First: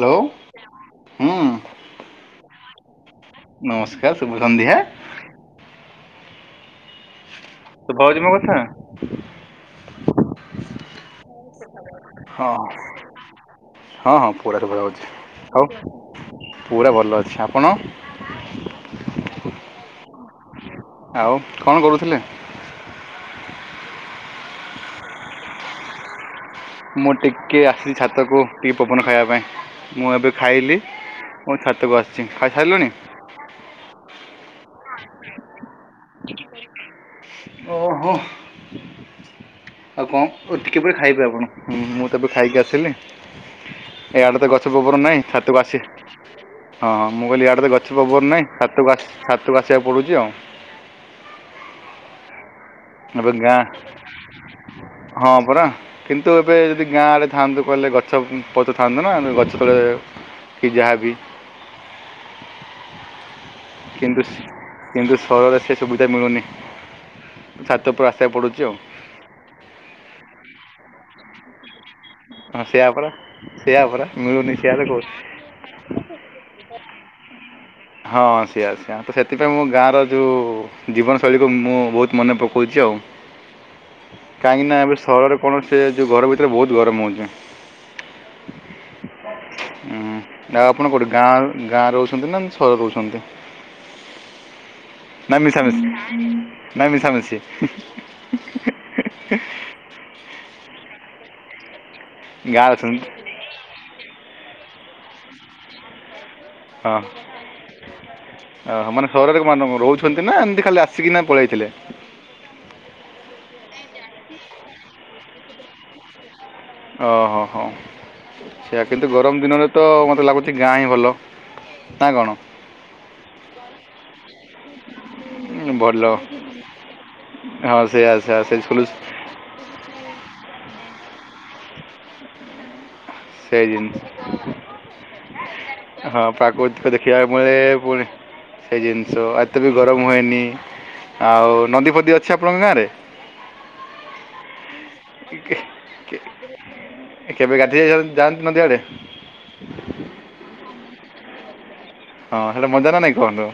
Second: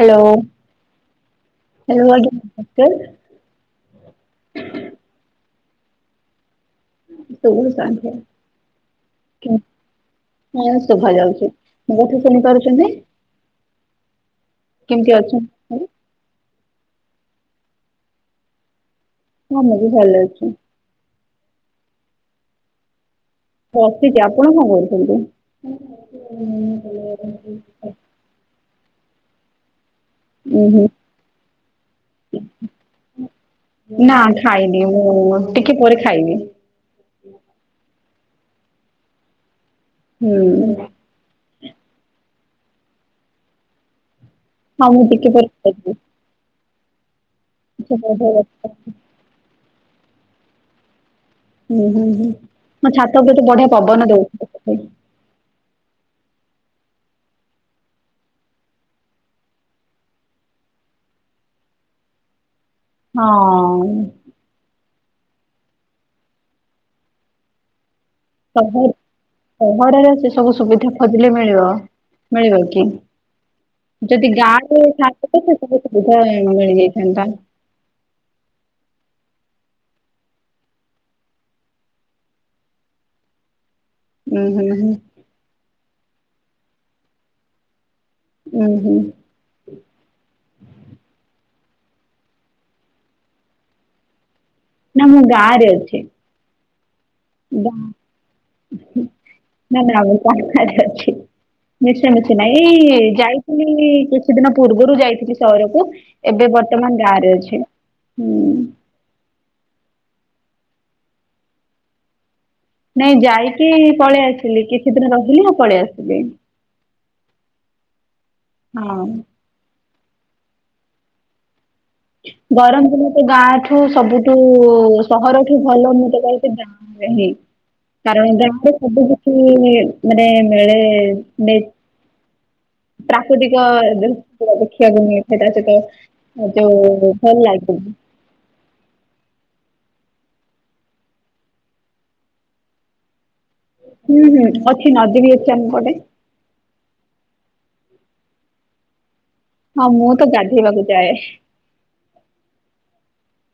Hello ହୁଁ hello ଆଜ୍ଞା ନମସ୍କାର। ନମସ୍କାର ଶୁଭ ସନ୍ଧ୍ୟା। ଶୁଭ ଶୁଭା ହଉଛି ମୋ କଥା? ସନ୍ଧ୍ଯା ହଁ ଶୋଭା ଯାଉଛି। ମୋ କଥା ହଁ ଶୁଣି ପାରୁଛନ୍ତି ହଁ ହଁ ପୁରା ଶୁଭା ଯାଉଛି କେମିତି ଅଛନ୍ତି? ଆଉ। ପୁରା ଭଲ ଅଛି ଆପଣ। ମୁଁ ମେଡିକାଲ ରେ ଅଛି। ଆଉ କଣ କରୁଥିଲେ। ବସିଛି ଆପଣ କଣ କରୁଛନ୍ତି ଉଁ। ମୁଁ ଟିକେ ଆସିଛି ଛାତକୁ ଟିକେ ପବନ ଖାଇବା ପାଇଁ। ମୁଁ ଏବେ ଉୁଁ ଖାଇଲି ହୁଁ ମୋ ଛାତକୁ ଆସିଛି ଖାଇସାରିଲୁଣି। ନା ଖାଇବି ମୁଁ ଟିକେ ପରେ ଖାଇବି। ଓହୋ। ଆଉ ହୁଁ କଣ ଟିକେ ପରେ ଖାଇବେ ଆପଣ ହୁଁ ମୁଁ ତ ଏବେ ଖାଇକି ଆସିଲି ଏଇଆଡେ ତ ଗଛ। ଗଛ ହଁ ପବନ ମୁଁ ନାହିଁ ଟିକେ ପରେ ଛାତକୁ ଆସି ଖାଇବି ହଁ ମୁଁ କହିଲି ଇଆଡ଼େ ତ ଗଛ ପବନ ନାହିଁ ହୁଁ ଛାତକୁ ଆସି। ଛାତକୁ ଆସିବାକୁ ପଡ଼ୁଛି ଆଉ। ହୁଁ ହୁଁ ହୁଁ। ମୋ ଛାତ ଏବେ ଉପରେ ତ ଗାଁ ବଢିଆ ପବନ ଦଉଛି ହଁ ହଁ ପରା। କିନ୍ତୁ ଏବେ ଯଦି ଗାଁ ରେ ଥାଆନ୍ତୁ କହିଲେ ଗଛ, ପତ୍ର ଥାନ୍ତା ନା ଆମେ ଗଛ ତଳେ କି ଯାହା ବି। ହଁ। କିନ୍ତୁ କିନ୍ତୁ ସହରରେ ସେ ସୁବିଧା ମିଳୁନି ଛାତ ଉପରେ ଆସିବାକୁ ପଡ଼ୁଛି ଆଉ। ସହର ସହରରେ ସେ ସବୁ ସୁବିଧା ଖୋଜିଲେ ମିଳିବ। ମିଳିବ ହଁ କି ସେୟା ପରା ସେୟା ପରା ଯଦି ମିଳୁନି ଗାଁ ସେୟା ତ କୁ କହୁଛି ସଂସ୍କୃ। କେ ସବୁ ସୁବିଧା ମିଳିଯାଇଥାନ୍ତା। ହଁ ସେଆ ସେଆ ତ ସେଥିପାଇଁ ମୋ ଗାଁର ଯୋଉ ଜୀବନଶୈଳୀକୁ ମୁଁ ବହୁତ ମନେ ପକଉଛି ଆଉ। ଉଁ ହୁଁ କାହିଁକି ନା ହୁଁ। ଏବେ ସହରରେ କଣ ସେ ଯୋଉ ଘର ଭିତରେ ବହୁତ ଗରମ ହଉଛି। ଉଁ ହୁଁ। ଉୁଁ ଆଉ ଆପଣ କୋଉଠି ଗାଁ ଗାଁରେ ରହୁଛନ୍ତି ନା ସହରରେ ରହୁଛନ୍ତି। ନା ମିଶା ମିିଶି ନା ମିଶା ମିଶି। ନା ନା ନା ଆମ ସାମ୍ନା ରେ ଅଛି। ମିଶା ମିଶି ନାଇଁ ଗାଁ ଅଛନ୍ତି ଯାଇଥିଲି କିଛି ଦିନି ପୂର୍ବରୁ ଯାଇଥିଲି ସହରକୁ ଏବେ ବର୍। ହଁ ଅ ମାନେ ସହରରେ ମାନେ କଣ ରହୁଛନ୍ତି ନା ଏମିତି ଖାଲି ଆସିକିନା ପଳେଇଥିଲେ ନାଇଁ ଯାଇକି ପଳେଇ ଆସିଲି କିଛି ଦିନି ରହିଲି ଆଉ ପଳେଇ ଆସିଲି। ଓହୋ ହୋ ସେଇଆ ହଁ କିନ୍ତୁ ଗରମ ଦିନରେ ତ ମତେ ଲାଗୁଛି ଗାଁ ହିଁ ଭଲ। ନା କ'ଣ ଗରମ ଦିନ ତ ଗାଁଠୁ ସବୁଠୁ ସହରଠୁ ଭଲ ମୁଁ ତ କହିବି ଗାଁ ନେହି ହଁ ସେଇଆ କାରଣ ସେଇଆ ଗାଁ ସେଇ ରେ ସ୍କୁଲ୍ ସବୁ କିଛି ମାନେ ମିଳେ ନେ। ସେଇ ଦୃଶ୍ୟ ଦେଖିବାକୁ ମିଳିଥାଏ ତା ହଁ ସହିତ ପ୍ରାକୃତିକ ଯୋଉ ଦେଖିବା ଭଲ ମିଳେ ଲାଗେ ପୁଣି ସେଇ ଜିନିଷ ଏତେ ବି ଗରମ ହୁଏନି ଆଉ ନଦୀ, ଫଦୀ ଅଛି ଆପଣଙ୍କ ଗାଁରେ ହୁଁ ହୁଁ। ଅ କେବେ ଗାଧେଇ ଯାଆନ୍ତି ନଦି ଆଡେ? ହଁ ମୁଁ ତ ଗାଧେଇବାକୁ ଯାଏ। ହଁ ହେଟା ମଜା ନା ନାଇଁ କୁହନ୍ତୁ?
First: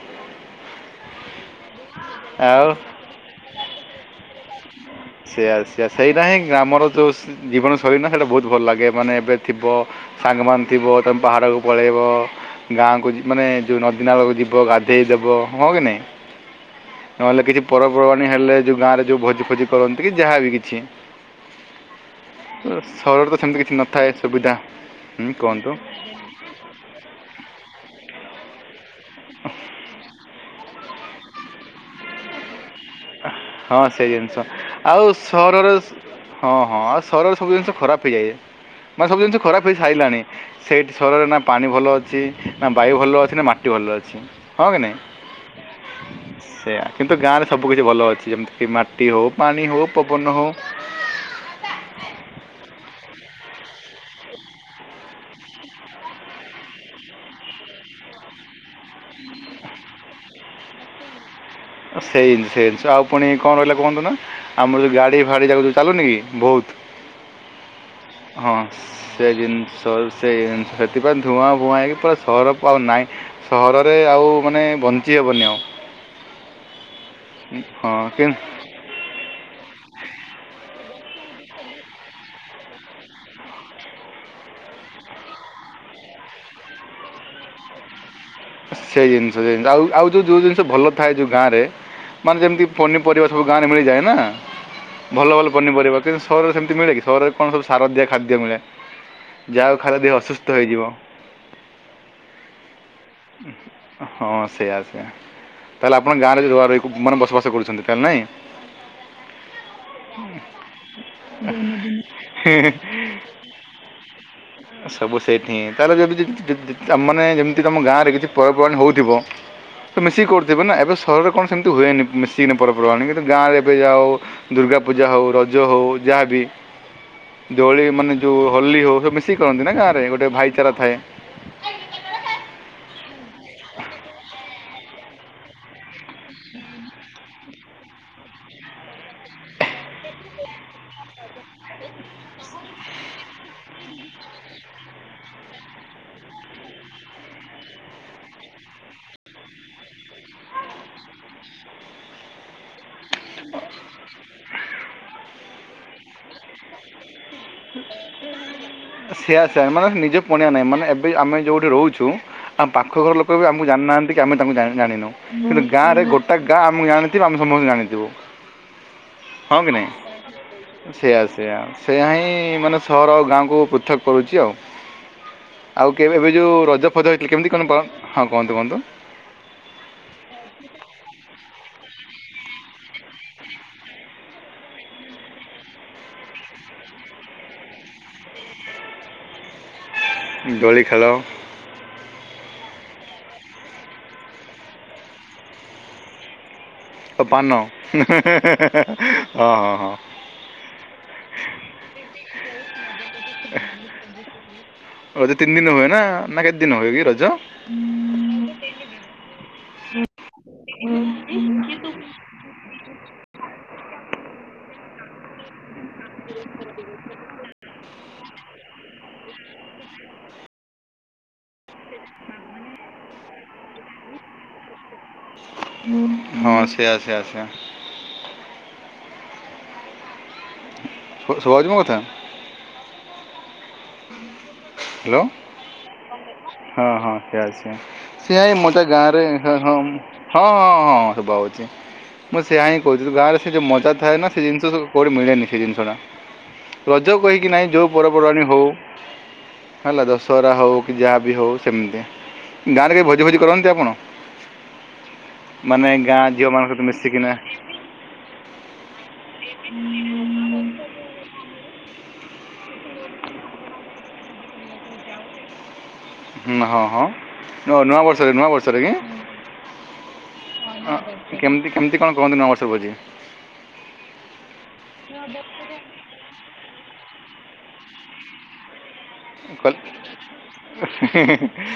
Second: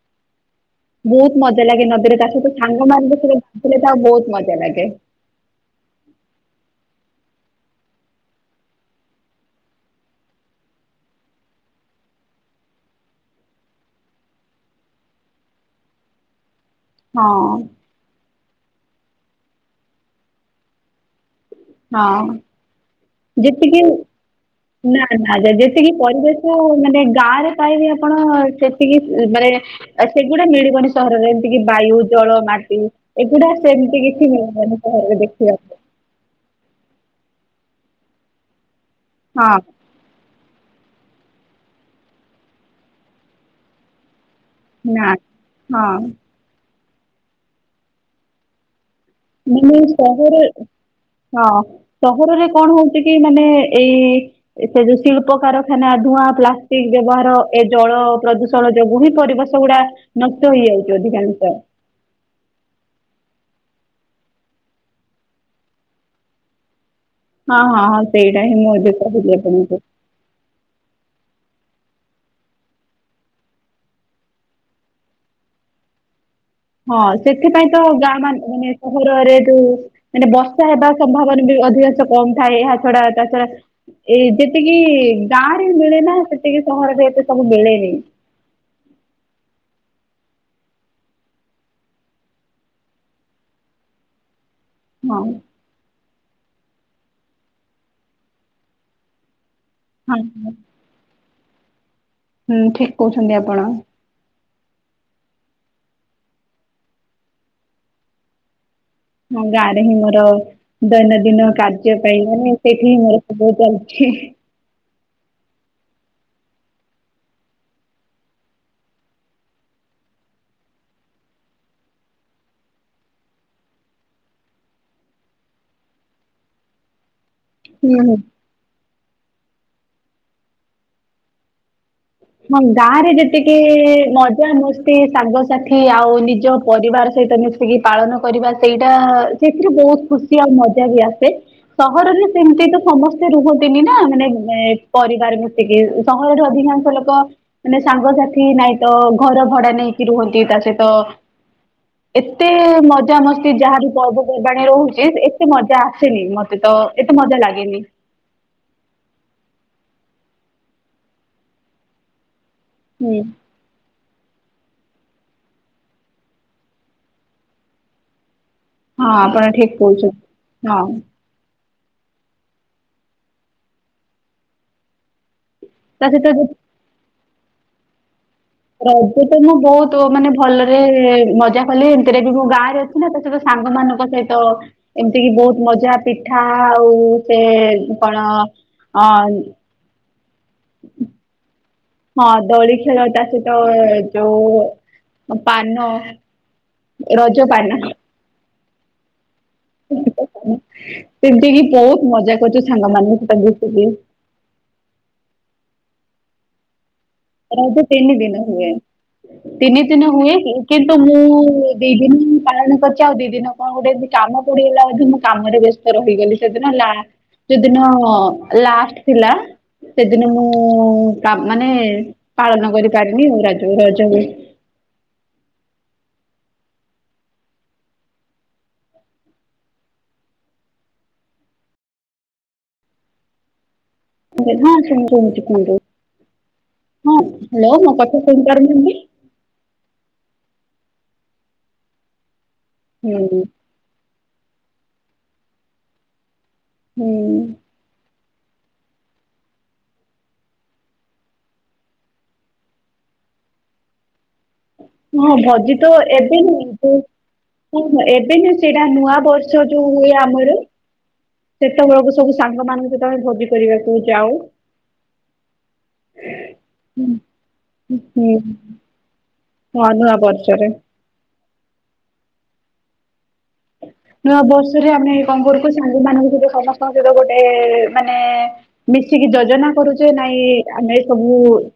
ବହୁତ ମଜା ଲାଗେ ନଦୀରେ ତା ସହିତ ଆଉ ସାଙ୍ଗମାନେ ବି ଥିଲେ ସାଥିରେ ବହୁତ ମଜା ଲାଗେ। ସେଇଆ ସେଇଆ ସେଇରା ହିଁ ଗ୍ରାମର ଯୋଉ ଜୀବନ ଶୈଳୀ ନା ସେଇଟା ବହୁତ ଭଲ ଲାଗେ ମାନେ ଏବେ ଥିବ। ସାଙ୍ଗମାନ ଥିବ ତମେ ପାହାଡକୁ ପଳେଇବ। ଗାଁକୁ ଯି ମାନେ ଯୋଉ ନଦୀ ନାଳକୁ ଯିବ ଗାଧେଇ ଦବ ହଁ କି ନାଇଁ। ହଁ ନହେଲେ କିଛି ପର୍ବପର୍ବାଣି ହେଲେ ଯେଉଁ ଗାଁରେ ଯେଉଁ ଭୋଜି ଫୋଜି କରନ୍ତି କି ଯାହାବି କିଛି? ହଁ ସହରରେ ତ ସେମିତି କିଛି ଯେତିକି ନଥାଏ ସୁବିଧା। ନା ହୁଁ ନା କୁହନ୍ତୁ? ଯେତିକି ପରିବେଶ ମାନେ ଗାଁ ରେ ପାଇବେ ଆପଣ ସେତିକି ମାନେ ଆ ସେଗୁଡା ମିଳିବନି ସହରରେ ଏମିତି କି ବାୟୁ ଜଳ ମାଟି। ଏଗୁଡା ହଁ ସେମିତି ସେଇ କିଛି ଜିନିଷ ନ ମାନ ଆଉ ଘରେ ସହରରେ ଦେଖିବାକୁ। ହଁ ହଁ ଆଉ ଶହରରେ ସବୁ ଜିନିଷ ଖରାପ ହେଇଯାଏ। ମାନେ ସବୁ ଜିନିଷ ହଁ ଖରାପ ହେଇ ସାଇଲାଣି ସେଇଠି ସହରରେ ନା ପାଣି ଭଲ ଅଛି ନା ବାୟୁ ଭଲ ଅଛି ନା ମାଟି ଭଲ ଅଛି। ହଁ କି ନାଇଁ ନା ହଁ ସେଇୟା କିନ୍ତୁ ଗାଁରେ ସବୁ କିଛି ଭଲ ଅଛି। ଯେମିତି କି ମା ଟି ହୋଉ ପାଣି ମାନେ ହୋଉ ପବନ ସହର ହୋଉ। ହଁ ସହରରେ କଣ ହଉଛି କି ମାନେ ଏଇ ସେ ଯୋଉ ଶିଳ୍ପ କାରଖାନା ଧୂଆଁ ପ୍ଲାଷ୍ଟିକ ବ୍ୟବହାର ଏ ଜଳ ପ୍ରଦୂଷ ଜଳ ଯୋଗୁଁ ହିଁ ପରିବେଶ ଗୁଡା ନଷ୍ଟ ହେଇଯାଉଛି ଅଧିକାଂଶ। ସେଇନି ସେଇିନିସ ଆଉ ପୁଣି କଣ ରହିଲା କୁହନ୍ତୁ ନା। ଆମର ଯୋଉ ଗାଡି ଫାଡି ଯାକ ଯୋଉ ଚାଲୁନି କି ବହୁତ। ହଁ ହଁ ହଁ ସେଇଟା ହଁ ହିଁ ମୁଁ ଏବେ ସେ କହିଲି ଆପଣଙ୍କୁ ଜିନଷ ସେଇ ସେଥିପାଇଁ ଧୂଆଁ ଫୁଆଁ ହେଇକି ପୁରା ସହର ଆଉ ନାହିଁ। ସହରରେ ଆଉ ମାନେ ବଞ୍ଚି ହେବନି ଆଉ। ହଁ ସେଥିପାଇଁ ତ ହଁ ଗାଁ କିନ୍ତୁ ମାନ ମାନେ? ସହରରେ ଯୋଉ ମାନେ ବର୍ଷା ହେବା ସମ୍ଭାବନା ବି ଅଧିକାଂଶ କମ ଥାଏ। ଏହା ଛଡା ତା ଛଡା ଏଇ ଯେତିକି ଗାଁରେ ମିଳେ ନା ସେତିକି ସହରରେ ଏତେ ସବୁ ମିଳେନି? ସେଇ ଜିନିଷ ସେଇ ଜିଷ ଆ ଆଉ ଯୋଉ ଯୋଉ ଜିନିଷ ଭଲ ଥାଏ ଯୋଉ ଗାଁରେ। ମାନେ ଯେମିତି ପନିପରିବା ସବୁ ଗାଁରେ ମିଳିଯାଏ ନା। ହଁ ଭଲ ଭଲ ପନିପରିବା କିନ୍ତୁ ସହରରେ ସେମିତି ମିଳେ କି? ସହରରେ କଣ ସବୁ ସାର ଦିଆ ଖାଦ୍ୟ ମିଳେ। ଯାହାକୁ ଖାଇଲେ ଦେହ ହଁ ଅସସ୍ଥ ହଁ ହୋଇଯିବ। ହୁଁ ଠିକ କହୁଛନ୍ତି ଆପଣ? ହଁ ସେଇଆ ସେଇଆ। ତାହେଲେ ଆପଣ ଗାଁରେ ଉଁ ରହି ମାନେ ବସବାସ କରୁଛନ୍ତି ତାହେଲେ ନାଇଁ। ହୁଁ ଗାଁରେ ହିଁ ମୋର ଦୈନନ୍ଦିନ କାର୍ଯ୍ୟ ପାଇଁ ମାନେ ସେଠିିଁ ମୋର ସବୁ ଚାଲିଛି। ସବୁ ସେଇଠି ହଁ ତାହେଲେ ଯଦି କାମ ନାଇ ମାନେ ଯେମିତି ତମ ଗାଁ ରେ କିଛି ପର୍ବପର୍ବାଣି ହଉଥିବ। ତ ମିଶିକି କରୁଥିବେ ନା ଏବେ ସହରରେ କଣ ସେମିତି ହୁଏନି। ମିଶିକି ପରପର୍ବାଣି କିନ୍ତୁ ଗାଁରେ ଏବେ ଯାହାହଉ ଦୁର୍ଗାପୂଜା ହଉ ରଜ ହଉ ଯାହାବି? ଦୋଳି ହୁଁ। ମାନେ ଯୋଉ ହୋଲି ହଉ ସବ ମିଶିକି କରନ୍ତି ନା ଗାଁରେ ଗୋଟେ ଭାଇଚାରା ଥାଏ। ହଁ ଗାଁ ରେ ଯେତିକି ମଜାମସ୍ତି ସାଙ୍ଗସାଥି ଆଉ ନିଜ ପରିବାର ସହିତ ମୀ ସିକି ପାଳନ କରିବା ସେଇଟା ସେଥିରେ ବହୁତ ଖୁସି ଆଉ ମଜା ବି ଆସେ। ସହରରେ ସେମତି ତ ସମସ୍ତେ ରୁହନ୍ତିନି ନା। ମାନେ ଏ ପରିବାର ମିଶିକି ସହରରେ ଅଧିକାଂଶ ଲୋକ ମାନେ ସାଙ୍ଗସାଥି ନାଇଁ ତ ଘର ଭଡା ନେଇକି ରୁହନ୍ତି। ତା ସହିତ ଏତେ-ଏ ମଜା ମସ୍ତି ଯାହା ବିି ପର୍ବପର୍ବାଣୀ ରହୁଛି ଏତେ ମଜା ଆସେନି ମ ତ ଏତେ ମଜା ଲାଗେନି। ସେଆ ସେଆ ମାନେ ନିଜେ ପଣିଆ ନାହିଁ। ମାନେ ଏବେ ଆମେ ଯୋଉଠି ରହୁଛୁ ଆମ ପାଖ ଘର ହୁଁ। ଲୋକ କହିବେ ଆ ମୁଁ ଜାଣିନାହାନ୍ତି କି ଆମେ ତାଙ୍କୁ ଜା ଜାଣିନୁ। କିନ୍ତୁ ଗାଁରେ ଗୋଟେ ଗାଁ ମୁଁ ଜାଣିଥିବି ଆମେ ସମସ୍ତେ ଜାଣିଥିବୁ। ଆପଣ ହଁ ଠିକ କି ନାଇଁ? କହୁଛନ୍ତି ହଁ ସେଇଆ ସେୟା ସେୟା ହିଁ ମାନେ ସହର ଗାଁକୁ ପୃଥକ କରୁଛି ଆଉ। ଆଉ ତା କେବେ ଏବେ ସହିତ ଯେ ଯୋଉ ରଜ ଫଜ ହେଇଥିଲା କେମିତି କଣ ବ ହଁ କହନ୍ତୁ କହନ୍ତୁ। ଏବେ ତ ମୁଁ ବହୁତ ମାନେ ଭଲରେ--ଏ ମଜା କଲି ଏମିତିରେ ବି ମୁଁ ଗାଁରେ ତ ସେଠି ସାଙ୍ଗମାନଙ୍କ ସହିତ ଏମିତି କିି ବହୁତ ମଜା ପିଠା ଆଉ ସେ କଣ ଅ ଦୋଳି ଖେଳ। ହଁ ଦୋଳି ଖେଳ ତା ସହିତ ଯୋଉ ପାନ। ତ ପାନ ହେଁ ହେଁ ହଁ ହଁ ହଁ। ସେମିତି କିି ବହୁତ ମଜା କରିଛୁ ସାଙ୍ଗ ମାନଙ୍କ ସହିତ ମିସିକି। ରଜ ତିନ ଦିନ ହୁଏ ନା? ନା କେତେ ଦିନ ହୁଏ କି ରଜ? ରାଜ ତିନି ଦିନ ହୁଏ। ତିନି ଦିନ ହୁଏ କି କିନ୍ତୁ ମୁଁ ଦି ଦିନ ପାଳନ କରିଛି ଆଉ ଦି ଦିନ କଁ ଗୋଟେ ଏମିତି କାମ ପଡିଗଲା ବଧେ ମୁଁ କାମରେ ବ୍ୟସ୍ତ ରହିଗଲି ସେଦିନ ଲା ସେଦିନ ଲାଷ୍ଟ ଥିଲା। ସେଦିନ ମୁଁ ଉଁ ପା ମାନେ ପାଳନ କରିପାରିନି ରଜ ରଜ ରେ। ହଁ ସେଆ ସେଆ ସେଆ। ଶୁ ଶୁବାହଉଛି ମୋ କଥା? [unintelligible] ହଁ ଶୁଣୁଚି ହ୍ୟାଲୋ ଶୁଣୁଚି କୁହନ୍ତୁ। ହଁ ହଁ ସେଆ ହ୍ୟାଲୋ ସେଆ। ମୋ କଥା ସେଆ ଶୁଣି ହିଁ ମତେ ପାରୁଛନ୍ତି? ଗାଁ [unintelligible] ଆରେ ହଂ ହଁ ହଁ ହଁ ଶୁଭାହଉଛି। ମୁଁ ସେଇଆ ହିଁ [unintelligible] ହୁଁ ଗାଁରେ ସେ ଯଉ ମଜା ଥାଏନା ସେ ଜିନିଷ ସବୁ କଉଁଠି ମିଳେନି ସେ ଜିନିଷଟା। ରଜ ହୁଁ କହିକି ନାହିଁ ଯୋଉ ପର୍ବପର୍ବାଣୀ ହଉ ହେଲା। ଦଶହରା ହଉ କି ଯାହା ହଉ ସେମିତି। ଗାଁରେ କେବେ ଭୋଜି ଭୋଜି କରନ୍ତି ଆପଣ? ହଁ ଭୋଜି ମାନେ ତ ଗାଁ ଏବେ ନୁହଁ ଝିଅମାନଙ୍କ ସହିତ କିନ୍ତୁ ମିଶିକିନା ହଁ ହଁ ଏବେ ଯୋଉ ସେଇଟା ନୂଆ ବର୍ଷ ଯୋଉ ହୁଏ ଆମର ସେତେବେଳକୁ ସବୁ ସାଙ୍ଗ ମାନଙ୍କୁ ସହିତ ଭୋଜି କରିବାକୁ ଯାଉ। ହଂ ହଁ ହଁ ନୂଆ ନୂଆ ହୁଁ ବର୍ଷରେ ନୂଆ ବର୍ଷରେ କି? ହଁ ନୂଆ ବର୍ଷରେ। ହଁ କେମତି କେମିତି କଣ କରନ୍ତି ନୂଆବର୍ଷ ଭୋଜି? ନୂଆ ବର୍ଷରେ ଆମେ କଣ କରୁକି ସାଙ୍ଗ ମାନଙ୍କ ସହିତ ସମସ୍ତଙ୍କ ସହିତ ଗୋଟେ-ଏ ମାନେ-ଏ ମିଶିକି ଯୋଜନା କଲ୍- କରୁଚେ ନାଇଁ ଆମେ ସବୁ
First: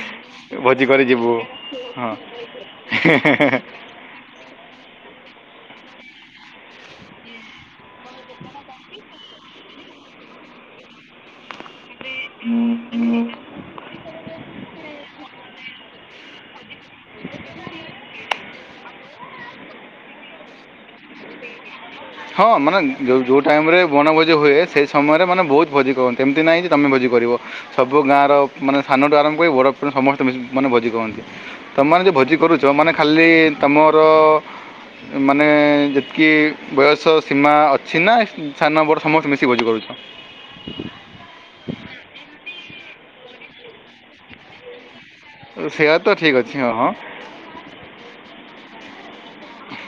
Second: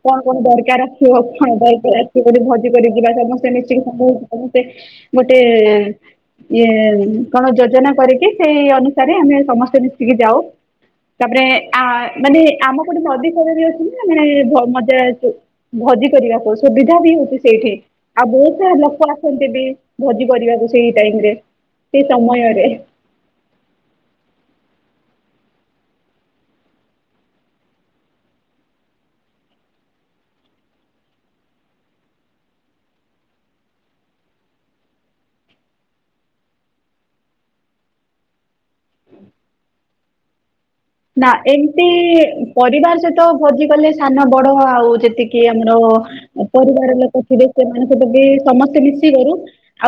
କଣ କଣ ଭୋଜି ଦରକାର କରି ଆସିବ ଯିବୁ କଣ ହଁ ରାତି କରି ଭୋଜି କରି ଯିବା ସମସ୍ତେ ମିଶିକି। [unintelligible] ଗୋଟେ ଇଏ କଣ ଯୋଜନା କରିକି ସେଇ ଅନୁସାରେ ଆମେ ସମସ୍ତେ ମିଶିକି ଯାଉ। ତାପରେ ଆ ମାନେ ଆମ ପଟେ ନଦୀ ଫଦୀ ଅଛି ନା ମାନେ ଭ ମଜା ଆସେ। ଭୋଜି କରିବାକୁ ସୁବି ସୁଧା ବି ହଉଛି ସେଇଠି। ଆଉ ବହୁତ ସାରା ଲୋକ ଆସନ୍ତି ବି ଭୋଜି କରିବାକୁ ସେଇ ଟାଇମରେ ହଁ ମାନେ ଯୋଉ ଯୋଉ ଟାଇମରେ ବଣଭୋଜି ହୁଏ ସେ ସମୟରେ ମାନେ ବହୁତ ଭୋଜି କରନ୍ତି। ଏମିତି ନାହିଁ ଯେ ତମେ ଭୋଜି କରିବ। ସବୁ ଗାଁର ମାନେ ସାନଠୁ ଆରମ୍ଭ କରି ବଡ଼ ପର୍ଯ୍ୟନ୍ତ ସମସ୍ତେ ମିଶି ମାନେ ଭୋଜି କରନ୍ତି। ତମେମାନେ ଯୋଉ ଭୋଜି କରୁଛ ମାନେ ଖାଲି ତମର ମାନେ ଯେତିକି ବୟସସୀମା ଅଛି ନା ସାନ ବଡ଼ ସମସ୍ତେ ମିଶିକି ଭୋଜି କରୁଛ? ନା ଏମତି ପରିବାର ସହିତ ଭୋଜି କଲେ ସାନ ବଡ ଆଉ ଯେଟିକି କି ସେଇଆ ତ ଠିକ୍ ଆମର ଅଛି ହଁ ହଁ ପରିବାର ଲୋକ ଥିବେ ସେମାନଙ୍କ ବି ସମସ୍ତେ ମିଶିକରୁ।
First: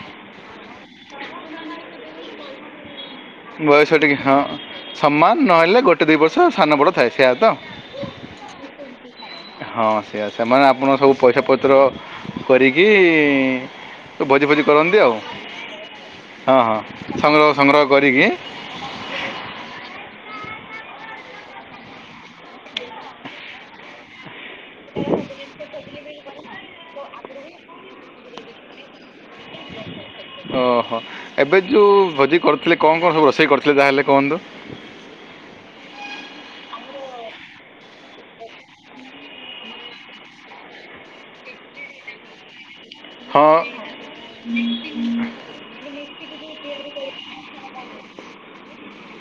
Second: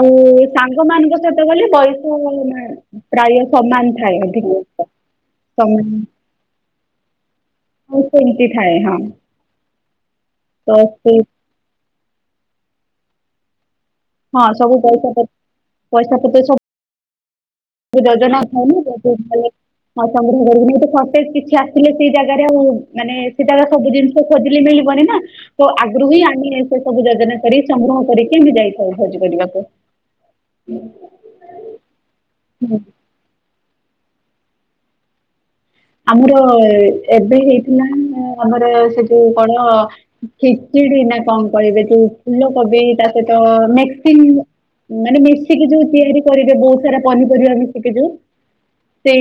ଆଉ ସାଙ୍ଗ ମାନଙ୍କ ସହିତ ଗଲେ ବୟସ [unintelligible] ପ୍ରାୟ ବୟସ ସମାନ ଟିକେ ଥାଏ ହଁ ଅଧିକ। ସମାନ ନହେଲେ ଗୋଟେ ଦୁଇ ବର୍ଷ ସାନ ବଡ଼ ଥାଏ ସେଇଆ ତ। ହଉ ସେମିତି ଥାଏ ହଁ। ହଁ ସେଇୟା ସେମାନେ ତ ଆପଣ ସବୁ ସେ ପଇସା ପତ୍ର କରିକି ତ ହଁ ଭୋଜି ଫୋଜି ସବୁ କରନ୍ତି ପଇସା ଆଉ ପତ୍ର ପଇସା ପତ୍ର ହଁ ହଁ ସଂଗ୍ରହ ସଂଗ୍ରହ କରିକି। ଧନ୍ୟ। ହଁ ଚନ୍ଦ୍ର କର ସତେ କିଛି ଆସିଲେ ସେଇ ଜାଗାରେ ଆଉ ମାନେ ସେଟା ସବୁ ଜିନି। ଖୋଜିଲେ ମିଳିବନି ନା ତ ଆଗରୁ ହିଁ ଆମେ ସେ ସବୁ ଜାଗାରେ। କରି ସଂଗ୍ରହ କରିକିମିତି ଯାଇଥାଉ ଭୋଜି କରିବାକୁ। ଓହୋ ଏବେ ଯୋଉ ଭୋଜି କରୁଥିଲେ ହୁଁ କଣ କଣ ସବୁ ରୋଷେଇ କରିୁଥିଲେ ତାହେଲେ କୁହନ୍ତୁ। ଆମର ଏବେ ହେଇଥିଲା ଆମର ସେ ଯୋଉ କଣ। ଖେଚେଡ଼ି ନା କଣ କରିବେ ତୋ ଫୁଲ କୋବି। ତା ସହିତ ହଁ ମିକ୍ସିଙ୍ଗ ମାନେ ମିକ୍ସ। ମିଶିକି ଯୋଉ ତିଆରି କରିବେ ବହୁତ ସାରା ପନିପରିବା ମିଶିକି ଯୋଉ ସେ।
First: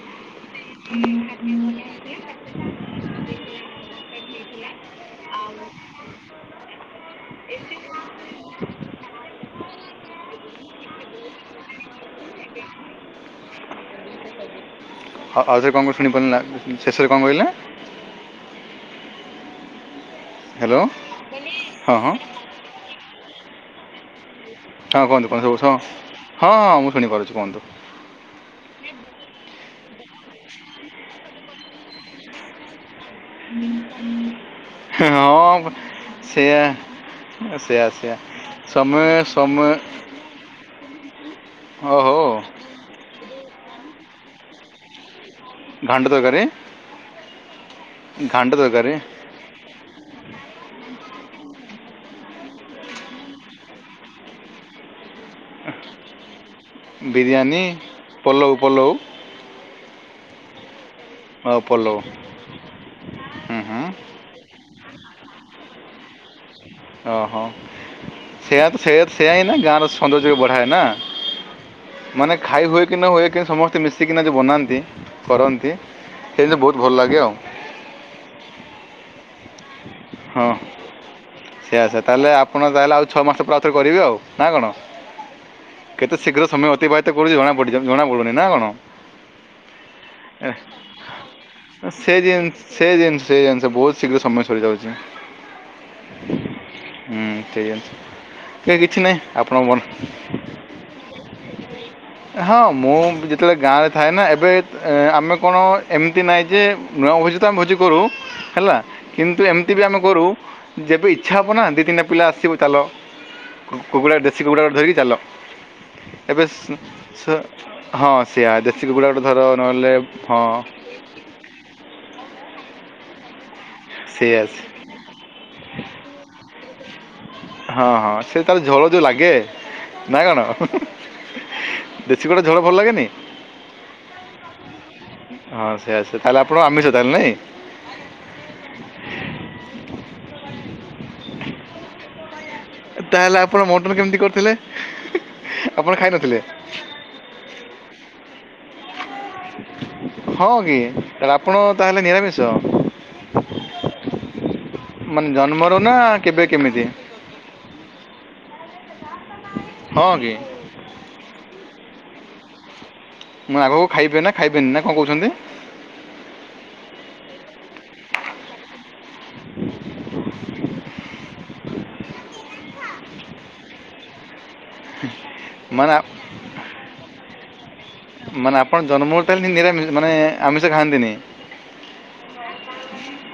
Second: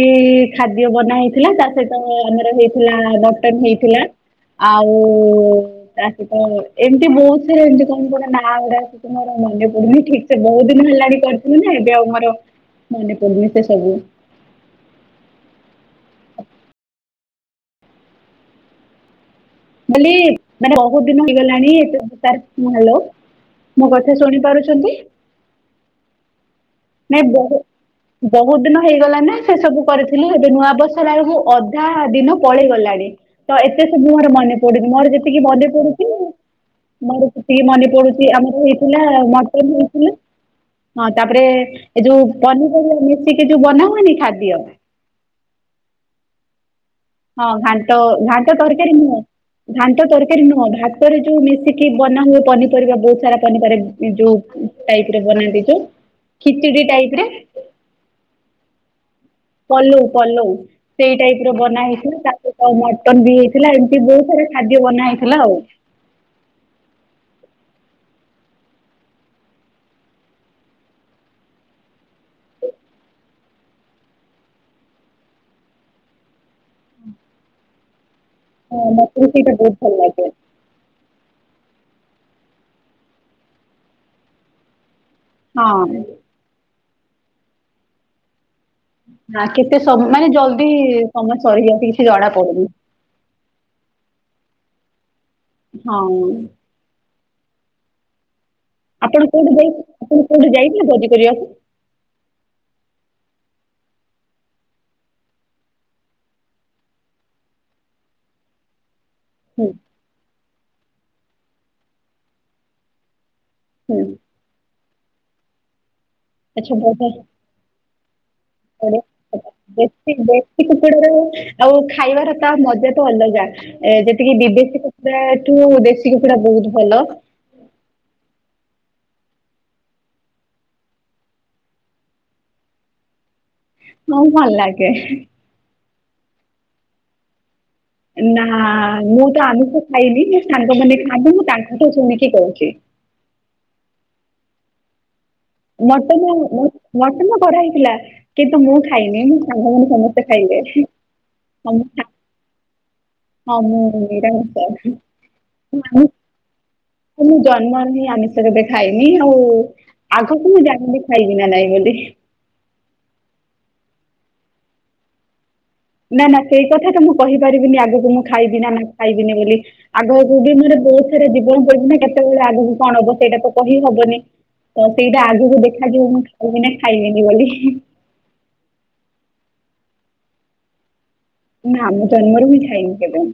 ଖାଦ୍ୟ ବନା ହେଇଥିଲା ତା ସହିତ ଆମର ହେଇଥିଲା ମଟନ ହେଇଥିଲା। ଆଉ ତା ସହିତ ଏମିତି ବହୁତ ସାରା ଏମତି କଣ କଣ ନାଁ ଗୁଡା। ମୋର ମନେ ପଡୁନି ଠିକ ସେ ବହୁତ ଦିନ ହେଲାଣି କରିଥିଲୁ ନା ଏବେ ଆଉ ମୋର ମନେ ପଡୁନି ସେ ସବୁ। ଆୁ। ହଉ ଆଉରେ କଣ ଶୁଣି ପାରିଲ ନା ଶେଷରେ କଣ କହିଲେ। ବୋଲି ମାନେ ହ୍ୟାଲୋ ବହୁତ ଦିନ ହେଇଗଲାଣି ହଁ ହଁ ହଲୋ ମୁୋ କଥା ଶୁଣିପାରୁଛି। ହଁ କୁହନ୍ତୁ କହ ସବୁ ହଁ ହଁ ମୁ। ନାଇଁ ବହୁତ। ବହୁତ ଦିନ ହେଇଗଲା ନା ସେ ସବୁ କରିଥିଲି ଏବେ ନୂଆବର୍ଷର ଆେଳକୁ ଅଧା ଦିନ ପଳେଇଗଲାଣି। ତ ଏତେ ସବୁ ମୋର ମନେ ପଡୁଛି ମୋର ଯେତିକି ହଁ ମନେ ପ- ପଡୁଛି। ସେୟା ମୋର ସେ ଟିକେ ସେୟା ମନେ ସେୟା ପଡୁଛି ଆମର ହେଇଥିଲା ମଟନ ହେଇଥିଲା। ହଁ ହଁ ତାପରେ ଏ ଯଉ ପନିପରିବା ମିଶିକି ଯୋଉ ବନା ହୁଏନି ଖାଦ୍ୟ। ଘାଣ୍ଟ ତରକାରୀ। ହଁ ଘାଣ୍ଟ ଘାଣ୍ଟ ତରକାରୀ ନୁହଁ। ଘାଣ୍ଟ ତରକାରୀ ନୁହଁ ଭାତରେ ଯୋଉ ମିଶିକି ବନା ହୁଏ ପନିପରିବା ବହୁତ ସାରା ପନିପରିବା ଯୋଉ। ସେଇ ଟାଇପରେ ବନାନ୍ତି ଖିଚିଦି ଟାଇପ ରେ। ବିରିୟାନୀ ପଲଉ ପଲଉ। ପଲଉ ପଲଉ ସେଇ ଟାଇପ ର ଆଉ ବନା ପଲଉ ହେଇଥିଲା ତା ସତ ମଟନ ବି ହୁଁ ହେଇଥିଲା ହୁଁ ଏମିତି ବହୁତ ସାରା। ଖାଦ୍ୟ ବନା ହେଇଥିଲା ଆଉ। ଓ ହୋ। ସେଆ ସେ ସେଆା ନା ଗାଁରେ ସୌନ୍ଦର୍ଯ୍ୟ ବଢ଼ାଏ ନା। ମାନେ ଖାଇ ହୁଏ କି ନ ହୁଏ କି ସମସ୍ତେ ମିଶିକି ନାଁ ଯୋଉ ବନାନ୍ତି କରନ୍ତି। ସେଇଦିନେ ବହୁତ ଭଲ ଲାଗେ ଆଉ। ହଁ ମତେ ବି ସେଇଟା ବହୁତ ଭଲ ଲାଗେ। ହଁ। ସେଇଆ ସେଇଆ ତାହେଲେ ଆପଣ ତାହେଲେ ଆଉ ଛଅ ମାସେ ପରେ ଆଉଥରେ କରିବେ ଆଉ ନା କଣ? ହଁ କେତେ ଶୀଘ୍ର ସମୟ ଅତିବାହିତ କରୁଛି ଜଣା ପଡୁଛି ଜଣା ପଡୁନି ନା କଣ? ନା କେତେ ସମ ମାନେ ଏ ଜଲ୍ଦି ସମୟ ସରିଯାଉଛି କିଛି ଜଣା ସେଇଦିନ ପଡୁନି ସେଇଦିନ ସେ ଜିନିଷ ବହୁତ ଶୀଗ୍ର ସମୟ ସରିଯାଉଛି। ହଁ ଉଁ। ହୁଁ ସେଇଆ ଏ କିଛି ନାହିଁ ଆପଣ କୋଉଠି ଆପଣଙ୍କ ଯାଇ ଆପଣ ମନ। କୋଉଠି ଯାଇଥିଲେ ଭୋଜି କରିବାକୁ ହଁ ମୁଁ ଯେତେବେଳେ ଗାଁରେ ଥାଏ ନା ଏବେ ଏ ଆମେ କଣ ଏମିତି ନାହିଁ ଯେ ନୂଆଁ ଭୋଜି ତ ଆମେ ଭୋଜି କରୁ ହେଲା କିନ୍ତୁ ଏ ହୁଁ ତି ବି ଆମେ କରୁ ଯେବେ ଇଚ୍ଛା ହେବ ନା ଦିଇ ତିନିଟା ପିଲା ଆସିବ ଚାଲ କୁ ହୁଁ କୁକୁଡ଼ା ଡେ ସେ କୁକୁଡା ଗୋଟେ ଧରିକି ଚାଲ। ଏବେ ସେ ଆଚ୍ଛା ବଢିଆ ସେ ହଁ ସେଆ ଦେଶୀ ବଢିଆ କୁକୁଡ଼ା ଗୋଟେ ଧର କଥା। ନହେଲେ ଦେଶୀ ହଁ। ଦେଶୀ କୁକୁଡାର ଆଉ ଖାଇବାର ତା ମଜା ତ ଅଲଗା। ଏ ଯେତିକି ସେଇଆ ବିଦେଶୀ କୁକୁଡା ଠୁ ଦେଶୀ କୁକୁଡା ବହୁତ୍ ଭଲ। ହଁ ହଁ ସେ ତାର ଝୋଳ ଯୋଉ ଲାଗେ ନା କଣ ହୁଁ ହୁଁ। ଦେଶୀ କୁକୁଡା ଝୋଳ ଭଲ ଲାଗେନି? ହଁ ଭଲ ଲାଗେ। ହଁ ସେଇଆ ଆସ ତାହେଲେ ଆପଣ ଆମିଷ ତାହେଲେ ନାଇଁ? ନା ମୁଁ ତ ଆମିଷ ଖାଇନି ମୋ ସାଙ୍ଗମାନେ ଖାଆନ୍ତି ମୁଁ ତାଙ୍କୁ ଠୁ ଶୁଣିକି କହୁଛି। ତାହେଲେ ଆପଣ ମଟନ କେମିତି କରିଥିଲେ। ଆପଣ ମଟନ ଖାଇନଥିଲେ ମଟ ମଟନ କରା ହେଇଥିଲା କିନ୍ତୁ ମୁଁ ଖାଇନି ମୋ ସାଙ୍ଗ ମାନେ ସମ ହଁ କି ଆପଣ ତାହେଲେ ନିରାମିଷ? ହଁ ମୁଁ ନିରାମିସ। ମାନେ ଜନ୍ମରୁ ନା କେବେ କେମିତି? ଏ ମୁଁ ଜନ୍ମରୁ ହିଁ ଆମିଷ କେବେ ଖାଇନି ଆଉ ହଁ କି ଆଗକୁ ମୁଁ ଜାଣିନି ଖାଇବି ନା ନାଇଁ ବୋଲି। ମୁଁ ଆଗକୁ ଖାଇବିନା ଖାଇବିନି, ନା କଣ କହୁଛନ୍ତି? ନା ନା ସେଇ କଥା ତ ମୁଁ କହିପାରିବିନି ଆଗକୁ ମୁଁ ଖାଇବି ନା ନା ଖାଇବିନି ବୋଲି। ଆଗକୁ ବି ମୋର ବହୁତ ସାରା ଜୀବନ ପଡିଛି ନା କେତେବେଳେ ଆଗକୁ କଣ ହବ ସେଇଟା ତ କହି ହବନି। ତ ସେଇଟା ଆଗକୁ ମାନେ ଆ- ଦେଖାଯିବ ମୁଁ ଖାଇବି ନା ଖାଇବିନି ବୋଲି। ମାନେ ଆପଣ ଜନ୍ମରୁ ତାହେଲେ ନି ନିରାମିଷ ମାନେଆମିଷ ଖାଆନ୍ତିନି? ନା ମୁଁ ଜନ୍ମରୁ ବି ଖାଇନି କେବେ।